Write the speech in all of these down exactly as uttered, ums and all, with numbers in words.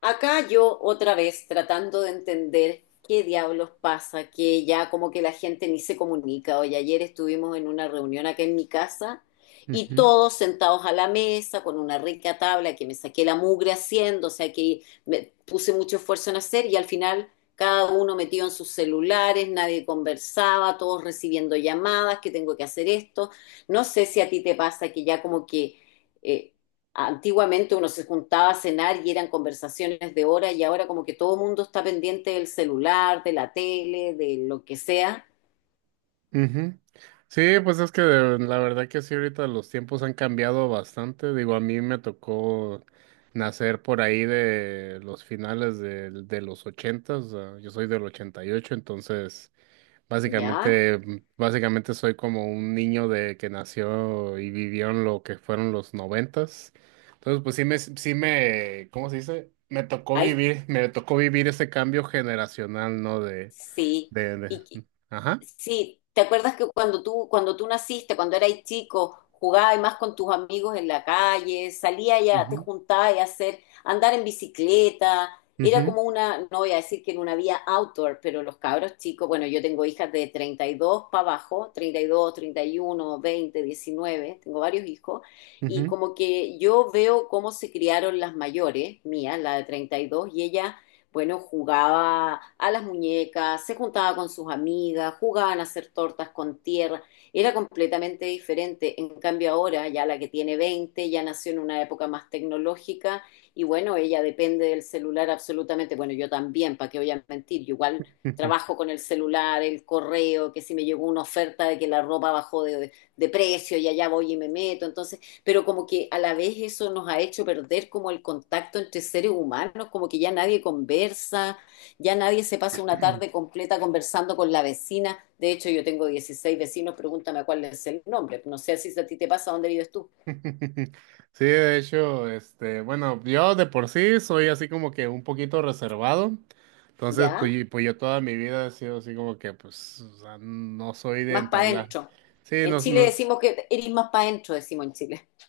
Acá yo otra vez tratando de entender qué diablos pasa, que ya como que la gente ni se comunica. Hoy ayer estuvimos en una reunión acá en mi casa y Ujú, todos sentados a la mesa con una rica tabla que me saqué la mugre haciendo, o sea que me puse mucho esfuerzo en hacer y al final cada uno metido en sus celulares, nadie conversaba, todos recibiendo llamadas, que tengo que hacer esto. No sé si a ti te pasa que ya, como que eh, antiguamente uno se juntaba a cenar y eran conversaciones de horas y ahora como que todo el mundo está pendiente del celular, de la tele, de lo que sea. ujú. Sí, pues es que de- la verdad que sí, ahorita los tiempos han cambiado bastante. Digo, a mí me tocó nacer por ahí de los finales del- de, los ochentas. Yo soy del ochenta y ocho, entonces ¿Ya? básicamente, mm, básicamente soy como un niño de que nació y vivió en lo que fueron los noventas. Entonces, pues sí me, sí me, ¿cómo se dice? Me tocó Hay vivir, me tocó vivir ese cambio generacional, ¿no? De, Sí, de, de- y que- ajá. sí, ¿te acuerdas que cuando tú, cuando tú naciste, cuando eras chico, jugabas más con tus amigos en la calle, salías ya, te juntabas a hacer, andar en bicicleta, era Ujú, como una, no voy a decir que en una vía outdoor, pero los cabros chicos? Bueno, yo tengo hijas de treinta y dos para abajo: treinta, treinta y dos, treinta y uno, veinte, diecinueve; tengo varios hijos, y ujú, como que yo veo cómo se criaron las mayores, mía, la de treinta y dos, y dos, y ellas, bueno, jugaba a las muñecas, se juntaba con sus amigas, jugaban a hacer tortas con tierra, era completamente diferente. En cambio ahora, ya la que tiene veinte ya nació en una época más tecnológica y bueno, ella depende del celular absolutamente. Bueno, yo también, ¿para qué voy a mentir? Yo igual ujú. trabajo con el celular, el correo, que si me llegó una oferta de que la ropa bajó de, de precio y allá voy y me meto. Entonces, pero como que a la vez eso nos ha hecho perder como el contacto entre seres humanos, como que ya nadie conversa, ya nadie se pasa una tarde completa conversando con la vecina. De hecho, yo tengo dieciséis vecinos, pregúntame cuál es el nombre. No sé si a ti te pasa. ¿Dónde vives tú? Sí, de hecho, este, bueno, yo de por sí soy así como que un poquito reservado. Entonces, pues, ¿Ya? y- pues yo toda mi vida he sido así como que, pues, o sea, no soy de Más para entablar. adentro. Sí, En nos, Chile nos, decimos que eres más para adentro, decimos en Chile.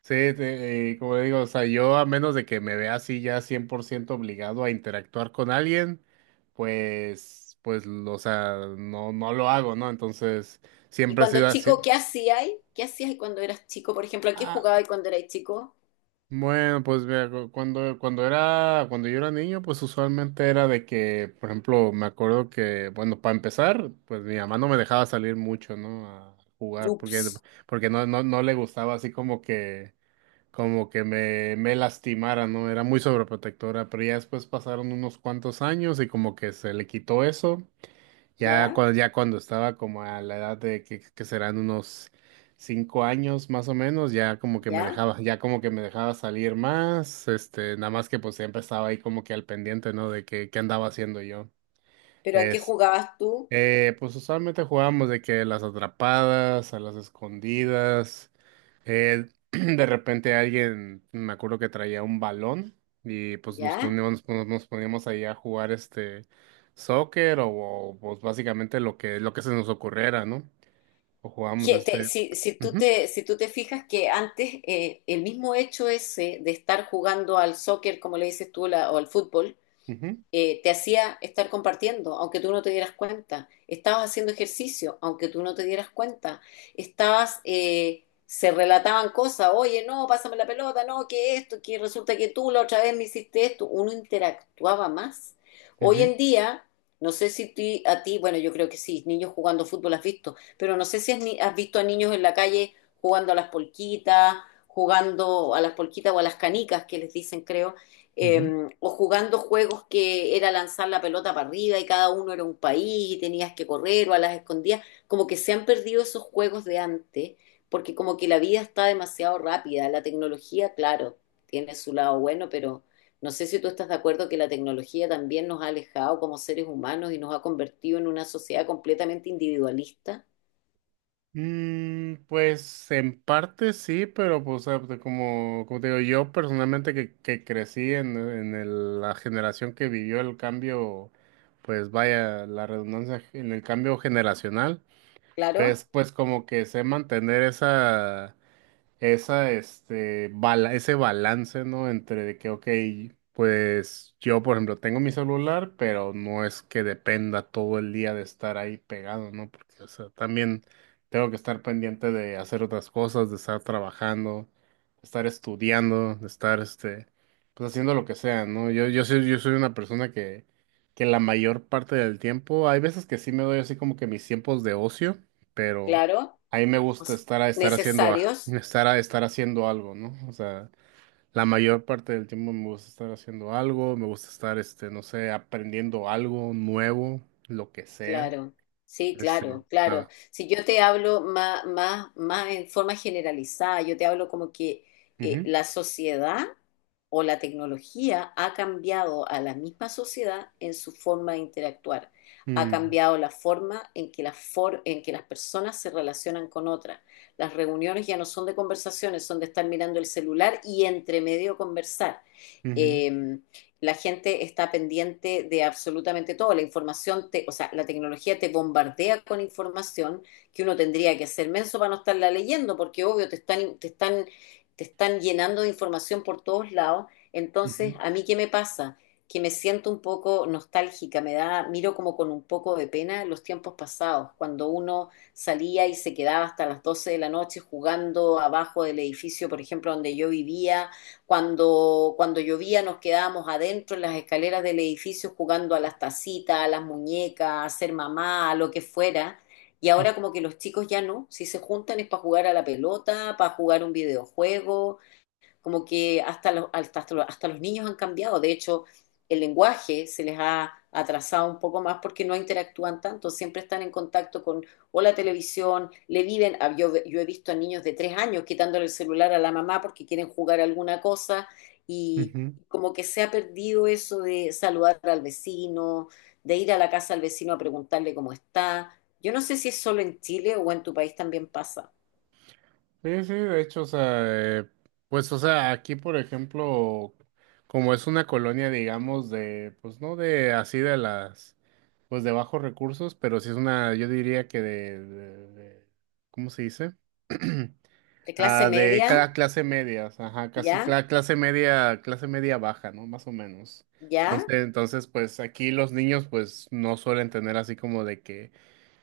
sí, te- eh, como digo, o sea, yo a menos de que me vea así ya cien por ciento obligado a interactuar con alguien, pues, pues, o sea, no, no lo hago, ¿no? Entonces, Y siempre he cuando sido así. chico, ¿qué hacías? ¿Qué hacías cuando eras chico? Por ejemplo, ¿a qué ah, jugabas cuando eras chico? Bueno, pues mira, cu- cuando, cuando era, cuando yo era niño, pues usualmente era de que, por ejemplo, me acuerdo que, bueno, para empezar, pues mi mamá no me dejaba salir mucho, ¿no? A jugar, porque, Ups. porque no, no, no le gustaba así como que, como que me, me lastimara, ¿no? Era muy sobreprotectora, pero ya después pasaron unos cuantos años y como que se le quitó eso. Ya ¿Ya? cuando, ya cuando estaba como a la edad de que, que serán unos cinco años más o menos, ya como que me ¿Ya? dejaba, ya como que me dejaba salir más, este, nada más que pues siempre estaba ahí como que al pendiente, ¿no? De que qué andaba haciendo yo. ¿Pero a qué jugabas tú? Eh, pues usualmente jugábamos de que las atrapadas, a las escondidas. eh, de repente alguien, me acuerdo que traía un balón y pues nos ¿Ya? poníamos, nos, nos poníamos ahí a jugar este soccer o, o, pues básicamente lo que, lo que se nos ocurriera, ¿no? O jugábamos Que te- este. si, si tú Ujú, te, si tú te fijas que antes, eh, el mismo hecho ese de estar jugando al soccer, como le dices tú, la- o al fútbol, ujú, eh, te hacía estar compartiendo, aunque tú no te dieras cuenta. Estabas haciendo ejercicio, aunque tú no te dieras cuenta. Estabas, eh, se relataban cosas: oye, no, pásame la pelota, no, que esto, que resulta que tú la otra vez me hiciste esto. Uno interactuaba más. Hoy ujú, en día, no sé si ti- a ti, bueno, yo creo que sí, niños jugando fútbol has visto, pero no sé si has, ni- has visto a niños en la calle jugando a las polquitas, jugando a las polquitas o a las canicas que les dicen, creo, eh, ujú. o jugando juegos que era lanzar la pelota para arriba y cada uno era un país y tenías que correr, o a las escondidas. Como que se han perdido esos juegos de antes, porque como que la vida está demasiado rápida, la tecnología, claro, tiene su lado bueno, pero no sé si tú estás de acuerdo que la tecnología también nos ha alejado como seres humanos y nos ha convertido en una sociedad completamente individualista. Mm, pues en parte sí, pero pues ah, de como, como te digo, yo personalmente que, que crecí en, en el- la generación que vivió el cambio, pues vaya, la redundancia en el cambio generacional, Claro, pues, pues como que sé mantener esa esa, este, bala- ese balance, ¿no? Entre de que, ok, pues yo, por ejemplo, tengo mi celular, pero no es que dependa todo el día de estar ahí pegado, ¿no? Porque, o sea, también tengo que estar pendiente de hacer otras cosas, de estar trabajando, de estar estudiando, de estar, este, pues haciendo lo que sea, ¿no? Yo, yo soy, yo soy una persona que, que la mayor parte del tiempo, hay veces que sí me doy así como que mis tiempos de ocio, pero… claro, A mí me o gusta sea, estar a estar haciendo a- necesarios. estar a estar haciendo algo, ¿no? O sea, la mayor parte del tiempo me gusta estar haciendo algo, me gusta estar, este, no sé, aprendiendo algo nuevo, lo que sea. Claro, sí, Este, claro, claro. nada. Si yo te hablo más, más, más en forma generalizada, yo te hablo como que, eh, Ujú. la sociedad o la tecnología ha cambiado a la misma sociedad en su forma de interactuar. Ha Mm, cambiado la forma en que, las for- en que las personas se relacionan con otras. Las reuniones ya no son de conversaciones, son de estar mirando el celular y entre medio conversar. Ujú, Em, la gente está pendiente de absolutamente todo. La información, te, o sea, la tecnología te bombardea con información que uno tendría que ser menso para no estarla leyendo, porque obvio te están, te están, te están llenando de información por todos lados. Entonces, ujú, ¿a mí qué me pasa? Que me siento un poco nostálgica, me da, miro como con un poco de pena los tiempos pasados, cuando uno salía y se quedaba hasta las doce de la noche jugando abajo del edificio, por ejemplo, donde yo vivía; cuando, cuando llovía, nos quedábamos adentro en las escaleras del edificio jugando a las tacitas, a las muñecas, a ser mamá, a lo que fuera. Y ahora como que los chicos ya no, si se juntan es para jugar a la pelota, para jugar un videojuego, como que hasta los, hasta, hasta los, hasta los niños han cambiado. De hecho, el lenguaje se les ha atrasado un poco más porque no interactúan tanto, siempre están en contacto con, o la televisión, le viven, ah, yo, yo he visto a niños de tres años quitándole el celular a la mamá porque quieren jugar alguna cosa y ujú, ujú. como que se ha perdido eso de saludar al vecino, de ir a la casa al vecino a preguntarle cómo está. Yo no sé si es solo en Chile o en tu país también pasa. Sí, sí, de hecho, o sea, eh, pues, o sea, aquí, por ejemplo, como es una colonia, digamos, de, pues, no de así de las, pues, de bajos recursos, pero sí es una, yo diría que de, de- de- ¿cómo se dice? De clase Ah, de media, cada clase media, ajá, casi ya, cla- clase media, clase media baja, ¿no? Más o menos. ya, Entonces, entonces, pues, aquí los niños, pues, no suelen tener así como de que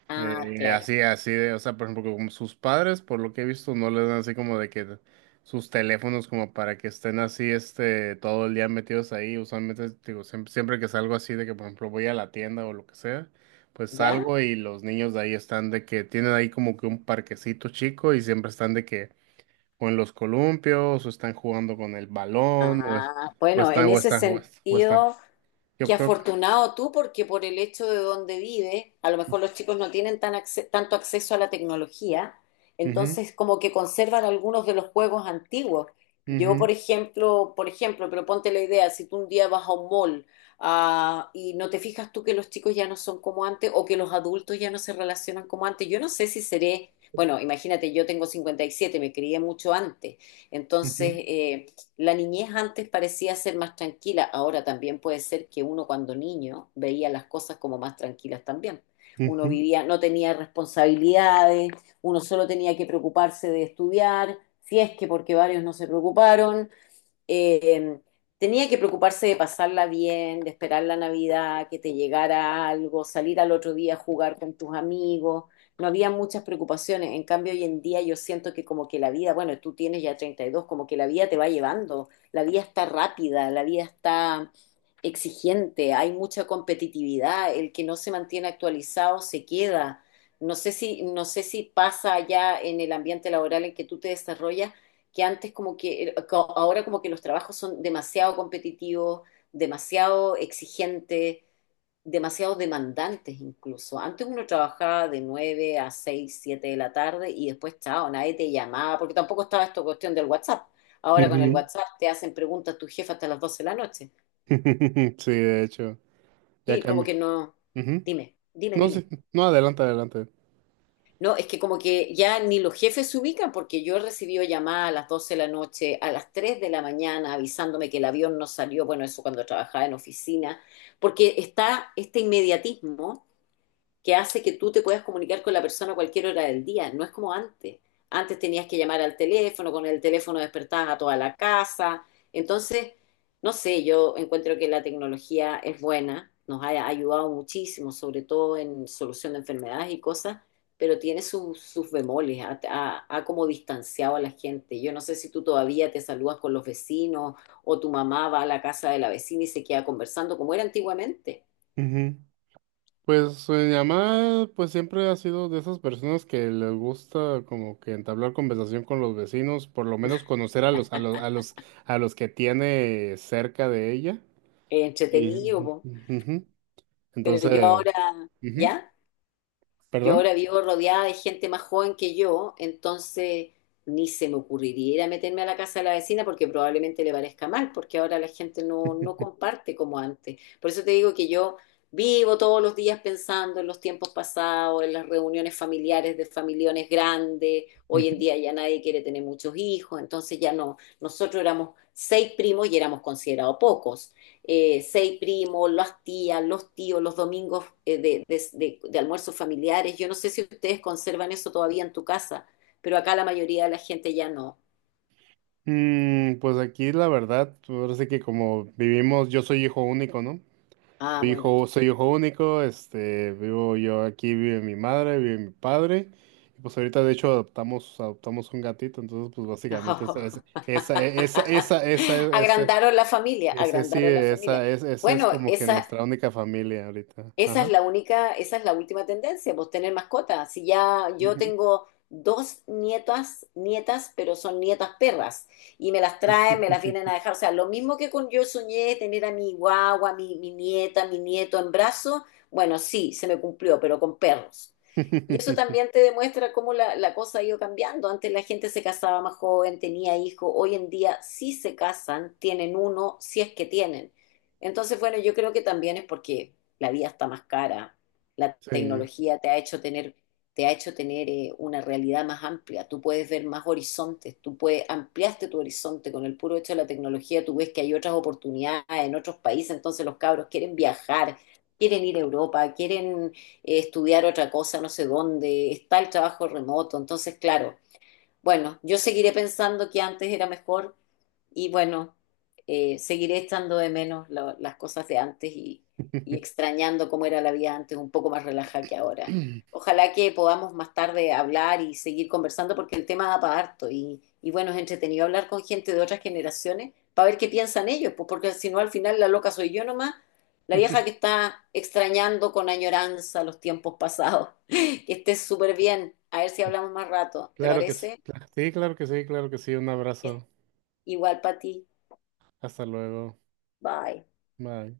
ah, eh, claro. así, así de, o sea, por ejemplo, como sus padres, por lo que he visto, no les dan así como de que sus teléfonos como para que estén así, este, todo el día metidos ahí. Usualmente, digo, siempre, siempre que salgo así de que, por ejemplo, voy a la tienda o lo que sea, pues ¿Ya? salgo y los niños de ahí están de que tienen ahí como que un parquecito chico y siempre están de que o en los columpios o están jugando con el balón o, es- Ah, o bueno, están, en o ese están, o están, o están. sentido, Yo qué creo que… afortunado tú, porque por el hecho de donde vive, a lo mejor los chicos no tienen tan acce- tanto acceso a la tecnología, Ujú, entonces como que conservan algunos de los juegos antiguos. Yo, ujú, por ejemplo, por ejemplo, pero ponte la idea, si tú un día vas a un mall, ah, y no te fijas tú que los chicos ya no son como antes o que los adultos ya no se relacionan como antes, yo no sé si seré, bueno, imagínate, yo tengo cincuenta y siete, me crié mucho antes, entonces, ujú, eh, la niñez antes parecía ser más tranquila, ahora también puede ser que uno cuando niño veía las cosas como más tranquilas también. Uno ujú, vivía, no tenía responsabilidades, uno solo tenía que preocuparse de estudiar, si es que, porque varios no se preocuparon, eh, tenía que preocuparse de pasarla bien, de esperar la Navidad, que te llegara algo, salir al otro día a jugar con tus amigos. No había muchas preocupaciones. En cambio, hoy en día yo siento que como que la vida, bueno, tú tienes ya treinta y dos, como que la vida te va llevando. La vida está rápida, la vida está exigente, hay mucha competitividad. El que no se mantiene actualizado se queda. No sé si, no sé si pasa ya en el ambiente laboral en que tú te desarrollas, que antes como que, ahora como que los trabajos son demasiado competitivos, demasiado exigentes, demasiado demandantes incluso. Antes uno trabajaba de nueve a seis siete de la tarde y después, chao, nadie te llamaba, porque tampoco estaba esta cuestión del WhatsApp. Ahora con el ujú. WhatsApp te hacen preguntas tu jefa hasta las doce de la noche. Sí, de hecho, ya Sí, como cambia. que no. Ujú. Dime, dime, No dime. sé, no, adelante, adelante. No, es que como que ya ni los jefes se ubican porque yo he recibido llamadas a las doce de la noche, a las tres de la mañana, avisándome que el avión no salió, bueno, eso cuando trabajaba en oficina, porque está este inmediatismo que hace que tú te puedas comunicar con la persona a cualquier hora del día. No es como antes. Antes tenías que llamar al teléfono, con el teléfono despertabas a toda la casa. Entonces, no sé, yo encuentro que la tecnología es buena, nos ha ayudado muchísimo, sobre todo en solución de enfermedades y cosas, pero tiene sus, sus bemoles, ha, ha- ha como distanciado a la gente. Yo no sé si tú todavía te saludas con los vecinos o tu mamá va a la casa de la vecina y se queda conversando como era antiguamente. Ujú. Pues eh, mi mamá, pues siempre ha sido de esas personas que les gusta como que entablar conversación con los vecinos, por lo menos conocer a los, a los, a los, a los que tiene cerca de ella. Eh, Y, Entretenido, po. ujú. Pero yo Entonces, ahora, ujú, ¿ya? Yo perdón. ahora vivo rodeada de gente más joven que yo, entonces ni se me ocurriría ir a meterme a la casa de la vecina porque probablemente le parezca mal, porque ahora la gente no, no comparte como antes. Por eso te digo que yo vivo todos los días pensando en los tiempos pasados, en las reuniones familiares de familiones grandes. Hoy en Ujú. día ya nadie quiere tener muchos hijos, entonces ya no. Nosotros éramos seis primos y éramos considerados pocos, eh, seis primos, las tías, los tíos, los domingos, eh, de, de- de- de almuerzos familiares. Yo no sé si ustedes conservan eso todavía en tu casa, pero acá la mayoría de la gente ya no. Mm, pues aquí la verdad, ahora sí que como vivimos, yo soy hijo único, ¿no? Ah, Soy bueno. Hijo, soy hijo único, este, vivo yo aquí, vive mi madre, vive mi padre, y pues ahorita de hecho adoptamos, adoptamos un gatito, entonces pues básicamente esa, esa, esa, e, esa, esa, esa, ese- Agrandaron la familia, ese sí, agrandaron la familia. esa, es, esa es Bueno, como que esa, nuestra única familia ahorita. esa es Ajá. la única, esa es la última tendencia, pues tener mascotas. Si ya yo Ujú. tengo dos nietas, nietas, pero son nietas perras, y me las traen, me las vienen a dejar. O sea, lo mismo que con, yo soñé tener a mi guagua, mi, mi nieta, mi nieto en brazos; bueno, sí, se me cumplió, pero con perros. Y eso también te demuestra cómo la, la cosa ha ido cambiando. Antes la gente se casaba más joven, tenía hijos, hoy en día sí se casan, tienen uno, si es que tienen. Entonces, bueno, yo creo que también es porque la vida está más cara, la Sí. tecnología te ha hecho tener, te ha hecho tener eh, una realidad más amplia, tú puedes ver más horizontes, tú puedes, ampliaste tu horizonte con el puro hecho de la tecnología, tú ves que hay otras oportunidades en otros países, entonces los cabros quieren viajar, quieren ir a Europa, quieren, eh, estudiar otra cosa, no sé dónde, está el trabajo remoto, entonces claro, bueno, yo seguiré pensando que antes era mejor y bueno, eh, seguiré echando de menos lo- las cosas de antes y, y extrañando cómo era la vida antes, un poco más relajada que ahora. Ojalá que podamos más tarde hablar y seguir conversando porque el tema da para harto y, y bueno, es entretenido hablar con gente de otras generaciones para ver qué piensan ellos, pues porque si no al final la loca soy yo nomás, la vieja que está extrañando con añoranza los tiempos pasados. Que estés súper bien, a ver si hablamos más rato, ¿te Claro que sí. parece? cla- Sí, claro que sí, claro que sí. Un Yes. abrazo. Igual para ti, Hasta luego. bye. Bye.